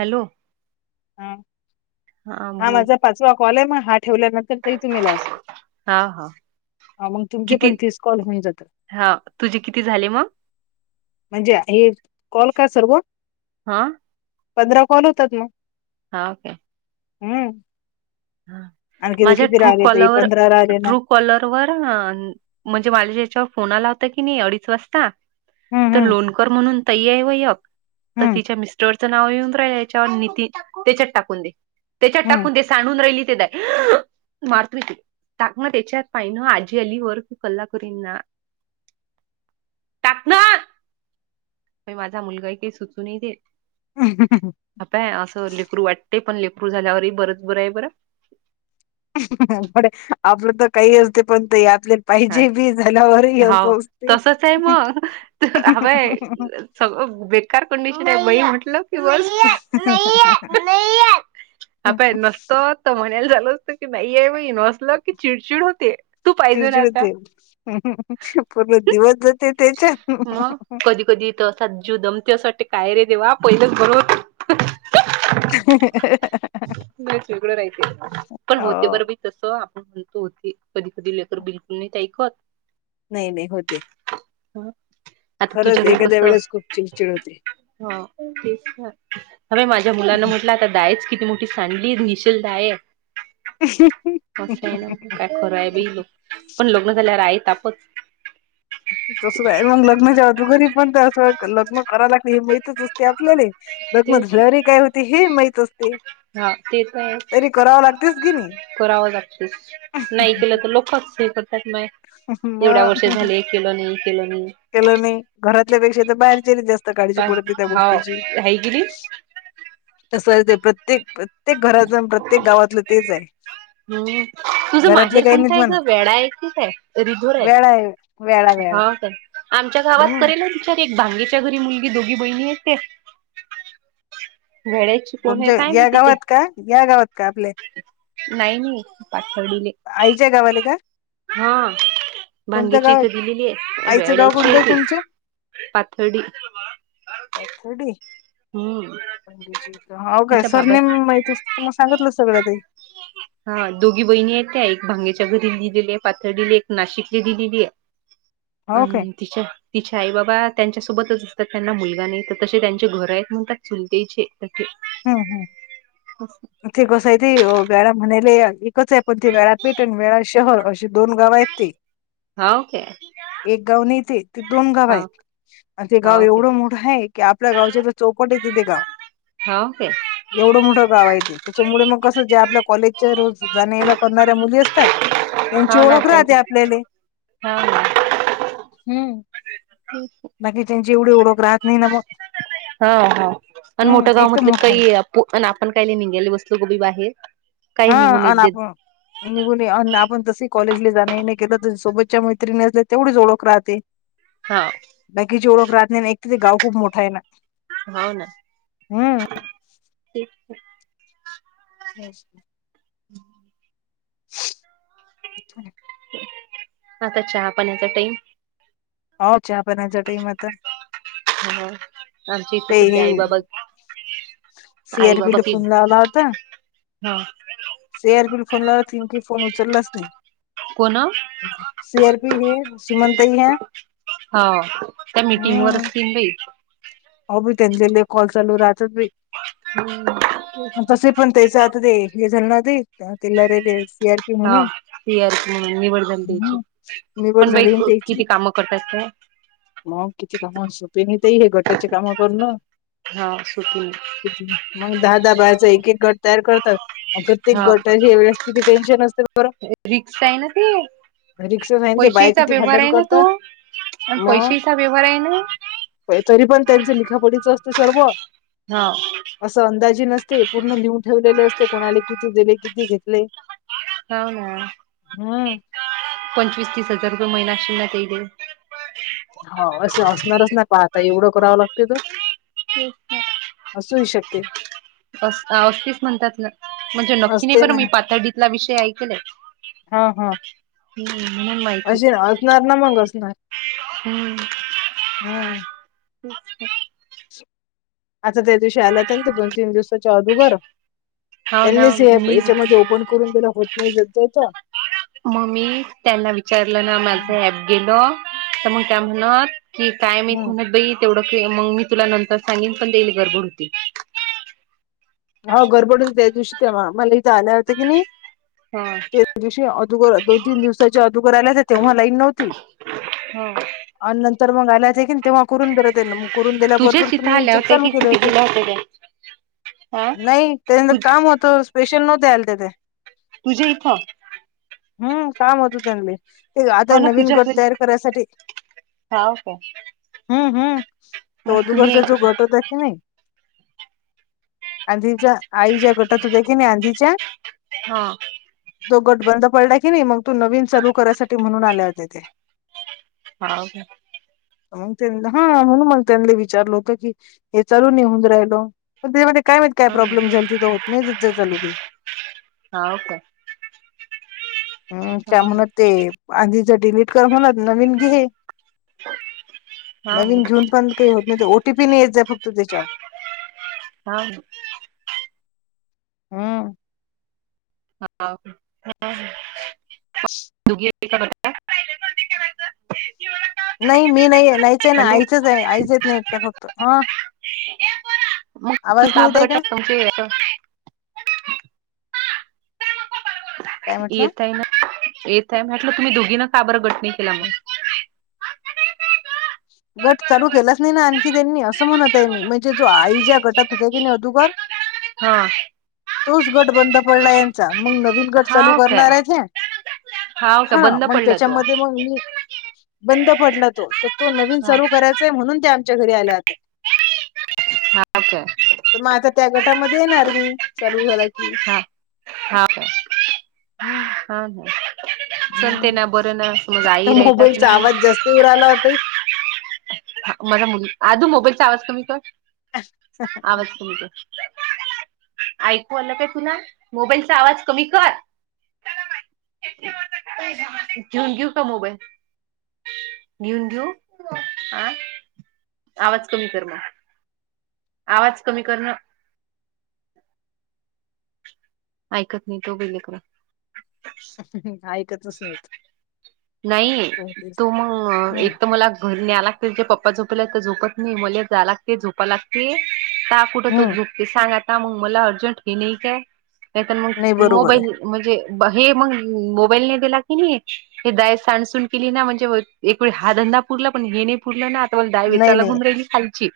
Hello! हा हा माझा पाचवा कॉल आहे मग हा ठेवल्यानंतर तरी तुम्ही लाव स हा-हा ह मग तुमचे पण तीस कॉल होऊन जात. हा तुझे किती झाले मग? म्हणजे हे कॉल का सर्व? हा. पंधरा कॉल होतात मग. हा ओके. हम्म आणखी ते माझ्या किती ट्रू राहिले ते कॉलवर पंधरा राहिले ना ट्रू कॉलर वर म्हणजे माला यांच्यावर फोन आला होता की नाही अडीच वाजता. हम्म तर हम्म लोणकर म्हणून ताई आहे व यक तर हम्म तिच्या मिस स्टरांचा नाव येऊन राहिलं नितीन राहिच्यावर त्याच्यात टाकून त्याच्यात टाकून [inaudible] इलित मारत विती [inaudible] टाक म त्यांच्यात पाहि ना आजी अली वरू कल्लाकुरन टाक ना माझा मुलगा ते सुचून दे. [unintelligible] ह पय असं लेकरू वाटतेय पण लेकरू झाल्यावरही बरंच बरं आहे बरं. बर आपलं तर काही असते पण ते यातले. काय पाहिजे बी झाल्यावरही अस हाव असते. तसच आहे मग हवय सगळं बेकार कंडिशन आहे बई म्हटलं की बसं. नाय ये आता हे नसत तर म्हणायला झाल असत की नाहीय बाई न नसलं की चिडचिड होते तू पाहिजे ना. [unintelligible] पूर्ण दिवस जाते मग त्याच्यात. कधी कधी असा जीव दमते अस वाटते काय रे देवा पहिलंच बरं होतं. [unintelligible] [unintelligible] लयच वेगळं राहयते पण होते बर हो बाई तस आपण म्हणतो होते. कधी-कधी लेकर बिलकुल नाहीत ऐकत. नाही-नाही होते. आता खरंच तुझ्याघरी कस एखाद्या ह. वेळेस खूप चिडचिड होते. [unintelligible] ह बाय माझ्या मुलांना म्हटलं आता डायच किती मोठी सांडली [unintelligible] शेल डाय हाय. कसं आहे ना काय खरं आहे बाय लोक पण लग्न झाल्यावर आहे तापचं. तसच हाय मग लग्नच्याआदू घरी पण ते असं लग्न कराय लागते हे माहितच अस ते आपल्याले ते [unintelligible] झरी काय होती हे माहित अस हा ते तर आहेच. लागतेच की नाही. करावं लागतेच नाही केलं तर लोकच हे करतात माय. एवढ्या मग वर्ष झाले किमान केलं नाही. केलं नाही घरातल्यापेक्षा तर बाहेरच्याला जास्त काळजी काय पडते त्या हाव गोष्टीची. आहे की नाही तस आहे ते प्रत्येक-प्रत्येक घराच्याच अन प्रत्येक गावातलं तेच आहे. हम्म तुझं घरातले माहेर काही कोणता नाहीत आहे ग म्हणत वेडा आहे की काय? रिधोर आहे वेळा वेळा वेळा हा ताई आमच्या गावात हम्म. करेल तर एक भांगेच्या घरी मुलगी दोघी बहिणी आहेत त्या. [unintelligible] गुमच्या काय या माहिती ते गावात का या गावात का आपल्या. नाही-नाही पाथर्डीले. आईच्या गावाले का? हा कोणत्या भांगेची गावात इथं दिलेली आहे आईचं गाव वेड्याची कोणतं आहे ती पाथर्डी. पाथडी हम्म [unintelligible] होऊ का तिच्या सर बाबा नेम माहीत अस तर मग सांगितलं सगळं ताई. हा दोघी बहिणी आहेत, त्या एक भांग्याच्या घरी दिलेली आहे, पाथर्डीला एक नाशिकला दिलेली आहे. हो काय अन तिच्या. तिचे आई बाबा त्यांच्यासोबतच असतात, त्यांना मुलगा नाही तर तसे त्यांचे घर आहेत म्हणतात चुलतेचे. [unintelligible] हम्म हम्म असं. ते कसं हाय ते वेळा म्हणायले एकच आहे. पण ते वेळापीठ आणि वेळा शहर, अशी दोन गाव आहेत ती. हाऊ काय? एक गाव नाय ते ते दोन गाव आहेत. आणि ते हा गाव ओके एवढं मोठं आहे की आपल्या गावच्या चौपट येत ते गाव. हाऊ काय? एवढं मोठं गाव आहे, ते त्याच्यामुळे मग कसं, जे आपल्या कॉलेजच्या रोज जाण्या येण करणाऱ्या मुली असतात. त्यांची हा ना ओळख त्यांच राहते आपल्याले हा ना [unintelligible] [unintelligible] बाकीच्यांची एवढी ओळख राहत नाही ना मग. हा हा आण हम्म मोठ गाव एक तर म्हटल की मोठा आहे ताई आपू आपण काही निंगेली बसतो की बाहेर. काही हा निघून आन येत देत आपण निघूनी आन आपण तस ही कॉलेजले जाण येण, केलं तर सोबतच्या मैत्रिणी असल्यातर तेवढीच ओळख राहते. हा बाकीची ओळख राहत नाही, ना एक तर ते गाव खूप मोठा आहे ना. हाव ना हम्म.. [unintelligible] [unintelligible] [inaudible] आता चहा पाण्याचा टाईम होव चहा पाण्याचा टाईम आता. हा आमची इथे ते हे सध्या आई बाबा सी आई आर बाबा पीला की फोन लावला होता हा सी आर पिला फोन लावला की नेमकी फोन उचललाच नाही. कोण? [unintelligible] सी आर पी हे सुमन ताई ये. हा त्या मिटिंगवर असतील बाई. हो बाई त्यांचे लई कॉल चालू राहतात बाई. तसे पण [unintelligible] त्याच आतू ते हे झालं ना ते [unintelligible] सी आर पी हा म्हणून, सी आर पी म्हणून निवड झाली त्याची हम्म. निवड पण बाई किती कामं करतात त्या. म किती काम असतात ना हे गटाची काम करून. हा सुटी नाही तिथ मग दहा दहा बायाचा एक एक गट तयार करतात. अ प्रत्येक हा गट हे वेगळे असले किती टेन्शन असते बरं. रिक्स आहे ना ते रिक्षा सांगितले ते बाया पैशचा किती व्यवहार भांडण आहे ना करता. तो आणि पैशेचा व्यवहार आहे ना. तरी पण त्यांचं लिखापडीच असतंय सर्व. हाआ. असं अंदाजी नसते पूर्ण लिहून ठेवलेले असते. कोणाले किती दिले किती घेतले. हो ना हम्म पंचवीस तीस हजार रुपये महिना असशील ना ते दे. हो असं असणारच ना पहा आता एवढं करावं लागते तर [unintelligible] असू ही शकते. अस असतीच म्हणतात ना म्हणजे नक्की नाही असते बरं मी ना पातडीतला विषय ऐकलाय. हा हा हम्म म्हणून माहिती असे असणार ना मग असणार. हम्म. हम्म [unintelligible] आता त्या दिवशी आला होता ना ते दोन तीन दिवसाच्या अदुगर हो ना त्यांनीच हे प मीच याच्यामध्ये ओपन करून त्याला होत नाही ज्याच त्याच म मी त्यांना विचारलं ना हम्म माझं ऍप गेलं तर मग त्या म्हणत कि काय मी म्हणत बई तेवढं मग मी तुला नंतर सांगेन पण देईल गडबड होती. हो गडबड होती त्या दिवशी तेव्हा मला इथं आल्या होतं की नाई. हा त्या दिवशी अदुगर दोन तीन दिवसाच्या अदुगर आल्या होत्या तेव्हा लाईन नव्हती. हो. आणि नंतर मग आल्या होत्या की तेव्हा करून दिले त्यांना मग करून दिल्या बरोबर तुम्ही चालू केले होते. असक [unintelligible] नाही त्याच्यांत काम होतं स्पेशल नव्हते आलते ते तुझ्या इथं. हम्म काम होतं त्यांले ते आता हो ना नवीन तुझ्या गट घरी तयार करायसाठी हाव काय हम्म हम्म तो मग तुम्ही अगोदरचा जो ऐक गट होता की नाही आधीच्या आई ज्या गटात होत्या की नाही आधीच्या हा तो गट बंद पडला की नाही, मग तो नवीन चालू करायसाठी म्हणून आले होते ते. हाव का मग त्यां हा म्हणून मग त्यांनी विचारलं होत की हे चालून निहून राहिलो. पण त्याचामध्ये काय प्रॉब्लेम झालती तर होत नाही ज चालुदी हा ओके हम् त्या म्हणत ते आधीच डिलीट कर म्हणत नवीन घे. हा नवीन घेऊन पण काही होत नाही ते ओटीपी नाही येत जा फक्त त्याच्यावर हा हम्म हा [unintelligible] [unintelligible] कि मला नाही मी नाही नाहीच आहे ना आईचंच आहे आईच नाही येत एकट्या हॅलो फक्त हा ति आवाज नाही साब येत आहे कटा का पोहचेे [unintelligible] काय म्हटलं येतय ना येतय म्हटलं तुम्ही दोघीनं का बरं गट नाही केला. मग? गट चालू केलाच नाही ना आणखी त्यांनी असं म्हणत आहे मी म्हणजे जो आई ज्या गटात होत्या की नाही अधुगर हा तोच गट बंद पडलाय यांचा मग नवीन गट चालू हाव काय? करणार आहे हे हाव काय हा बंद मग पडला तो? त्याच्यामध्ये मग मी बंद पडला तो तर तो नवीन हा चालू करायचाय म्हणून ते आमच्या घरी आल्या होत्या. अच्छा मग आता त्या गटामध्ये येणार मी चालू झाला की हा हा का हम्म हा हा हम्म त्या आई राहतात मोबाईलचा ना आवाज जास्त येऊ राहिला ओ ताई हा माझा मु आधू मोबाईलचा आवाज कमी कर आवाज कमी कर ऐकू आलं काय तुला मोबाईलचा आवाज कमी कर. घेऊन घेऊ का मोबाईल? घेऊन घेऊ ह आवाज कमी कर मग. आवाज कमी कर ना ऐकत नाहीत ओ लेकरं ह [unintelligible] नाही हो, तेच. तो मग हम्म. एक तर मला धरून न्याय लागती त्यांचे पप्पा झोपल्यात तर झोपत नाही मले जाय लागते झोपा लागती कुठ हम्म सांग आता मग मला अर्जंट हे नाही काय नाहीत मग नाही बरोबर आहे मोबाईल म्हणजे हे मग ल दिला की नाही दा सांडसून केली ना म्हणजे हाधंदा पुरला पण पुडलं ना आता बला नाही दहावीचला नाही घुमरहिली खायची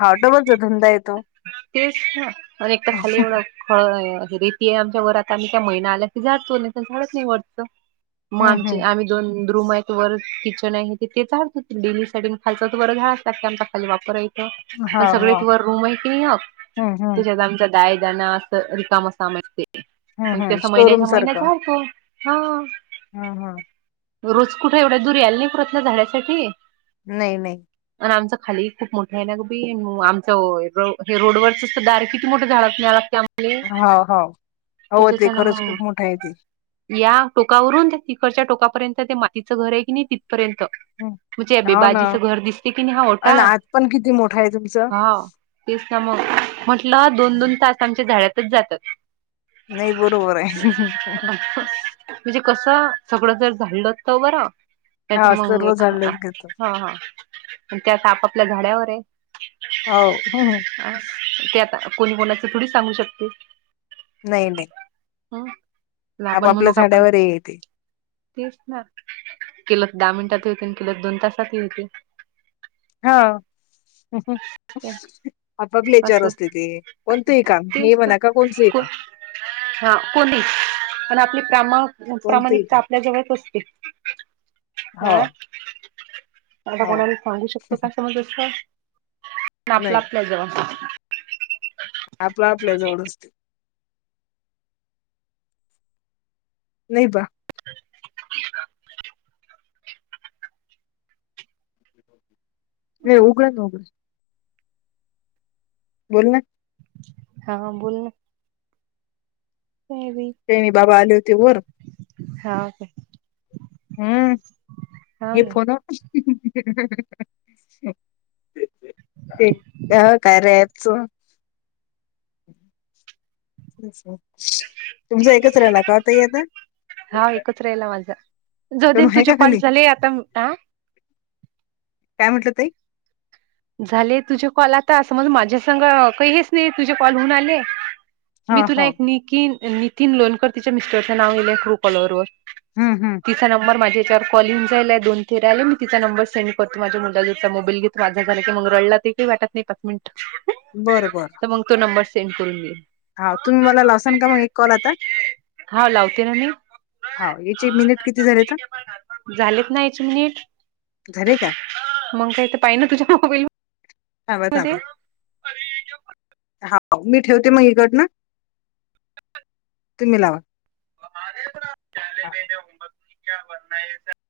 हा डबलचा धंदा येतो. तेच ना आणि एकदा खाली एवढा रेती आहे आमच्या घर आता आम्ही त्या महिना्या आल्या क जचो नाही तर झाडत नाही वाटत मग हम्म आमची हम्म आम् दोन रूम आहेत वर किचन आहे तेच डेली सा खाल तर वर झाड असतात ते आमचा खाली वापरा हा पण सगळे हा त रूम आहे की नाही हम्म हम्म त्याच्यात आमचा दय ज असं रिकाम समजते हम्म मग हम्म तस स्टोरूम महिन्याच्या महिन्यात चालतो हा. हम् हम. रोज कुठे एवढ्या दूर यायला नाही पुरत ना झाडासाठी. नाही नाही. आणि आमच खाली खूप मोठे आहे ना ग बी आमचं हे रोडवररच दार मोठ झाडं होा होा, हो ते खरंच मग खूप मोठा आहे ते या टोकावरून तिकडच्या टोकापर्यंत ते मातीचं घर आहे कि नाही तिथपर्यंत. हम्म. मुे अ हो ना. बेबाजीच घर दिसते की नाही हा होताा अन आत पण किती मोठा आहे तुमचं? हा तेस ना मग म्हटलं दोन दोन तास आमच्या झाडातच जातात. नाही बरोबर आहे. म्हणजे कसं सगळं जर झाडलं तर बरं त्याच हा मंग सर्व एक हा झाडच घेतो हा त्यात आपापल्या झाडावर आहे हो ह ते आता कोणी कोणाच थोडी सांगू शकते. नाही नाही. हम् आपण म्हणू आपापल्या का आपण. झाड्यावर हे येते तेच ना केलं तर दहा मिनिटात होते आणि केलं दोन तासात होते हो. चार असं असते ते कोणतंही काम हे तेच ना म्हणा का कोणतंही काम. हा कोणी पण आपली प्रामा कोणतंही प्रामाणिकता काम आपल्या जवळच असते. हा हो आता हो कोणाला सांगू शकतो का समजस? आपला नाही आपल्या जव. आपलं आपल्याजवळ असते. नाही बा. ह उगड न उगळ. बोल ना. हा बोल ना. तेवी तेणी बाबा आले होते वर हा हो हम् हाव हे ना. फोन ते का कायेच तू तुमच एकच राहिला का आता याता हा एकत्रहिला माझा जो तनु दिन आहे तुझे का कॉल खाली झाले आता. काय म्हंटला ताई झाले तुझे कॉल आता समज माझ्यासंग काही हेच नाही तुझे कॉल होऊन आले हा मी तुला हो एक निकीन नितीन लोणकर तिच्या मिस्टरचं नाव लिहिलंय ट्रू कॉलोरवर हूं.. हूं तिचा नंबर माझ्या याच्यावर कॉल येऊन जायलाय, दोन तेेराले मी तिचा नंबर सेंड करतो माझ्या मुलाजवळचा मोबाईल घेतो. झालं की मग रडला ते काही वाटत नाही पाच मिनिटं बरं बर. मंग तो नंबर सेंड करून देईल. हाऊ तुम्ही मला लावसान का मग एक कॉल आता.. तेन मी हा याचे मिनिट किती झाले तर [unintelligible] झालीच नाही. केच मिनिट.. झाले का मग काय तर पाहि ना तुझ्या मोबाईलवर. हा होता बरं हां मी ठेवते मग इकडनं तुम्ही लावा हा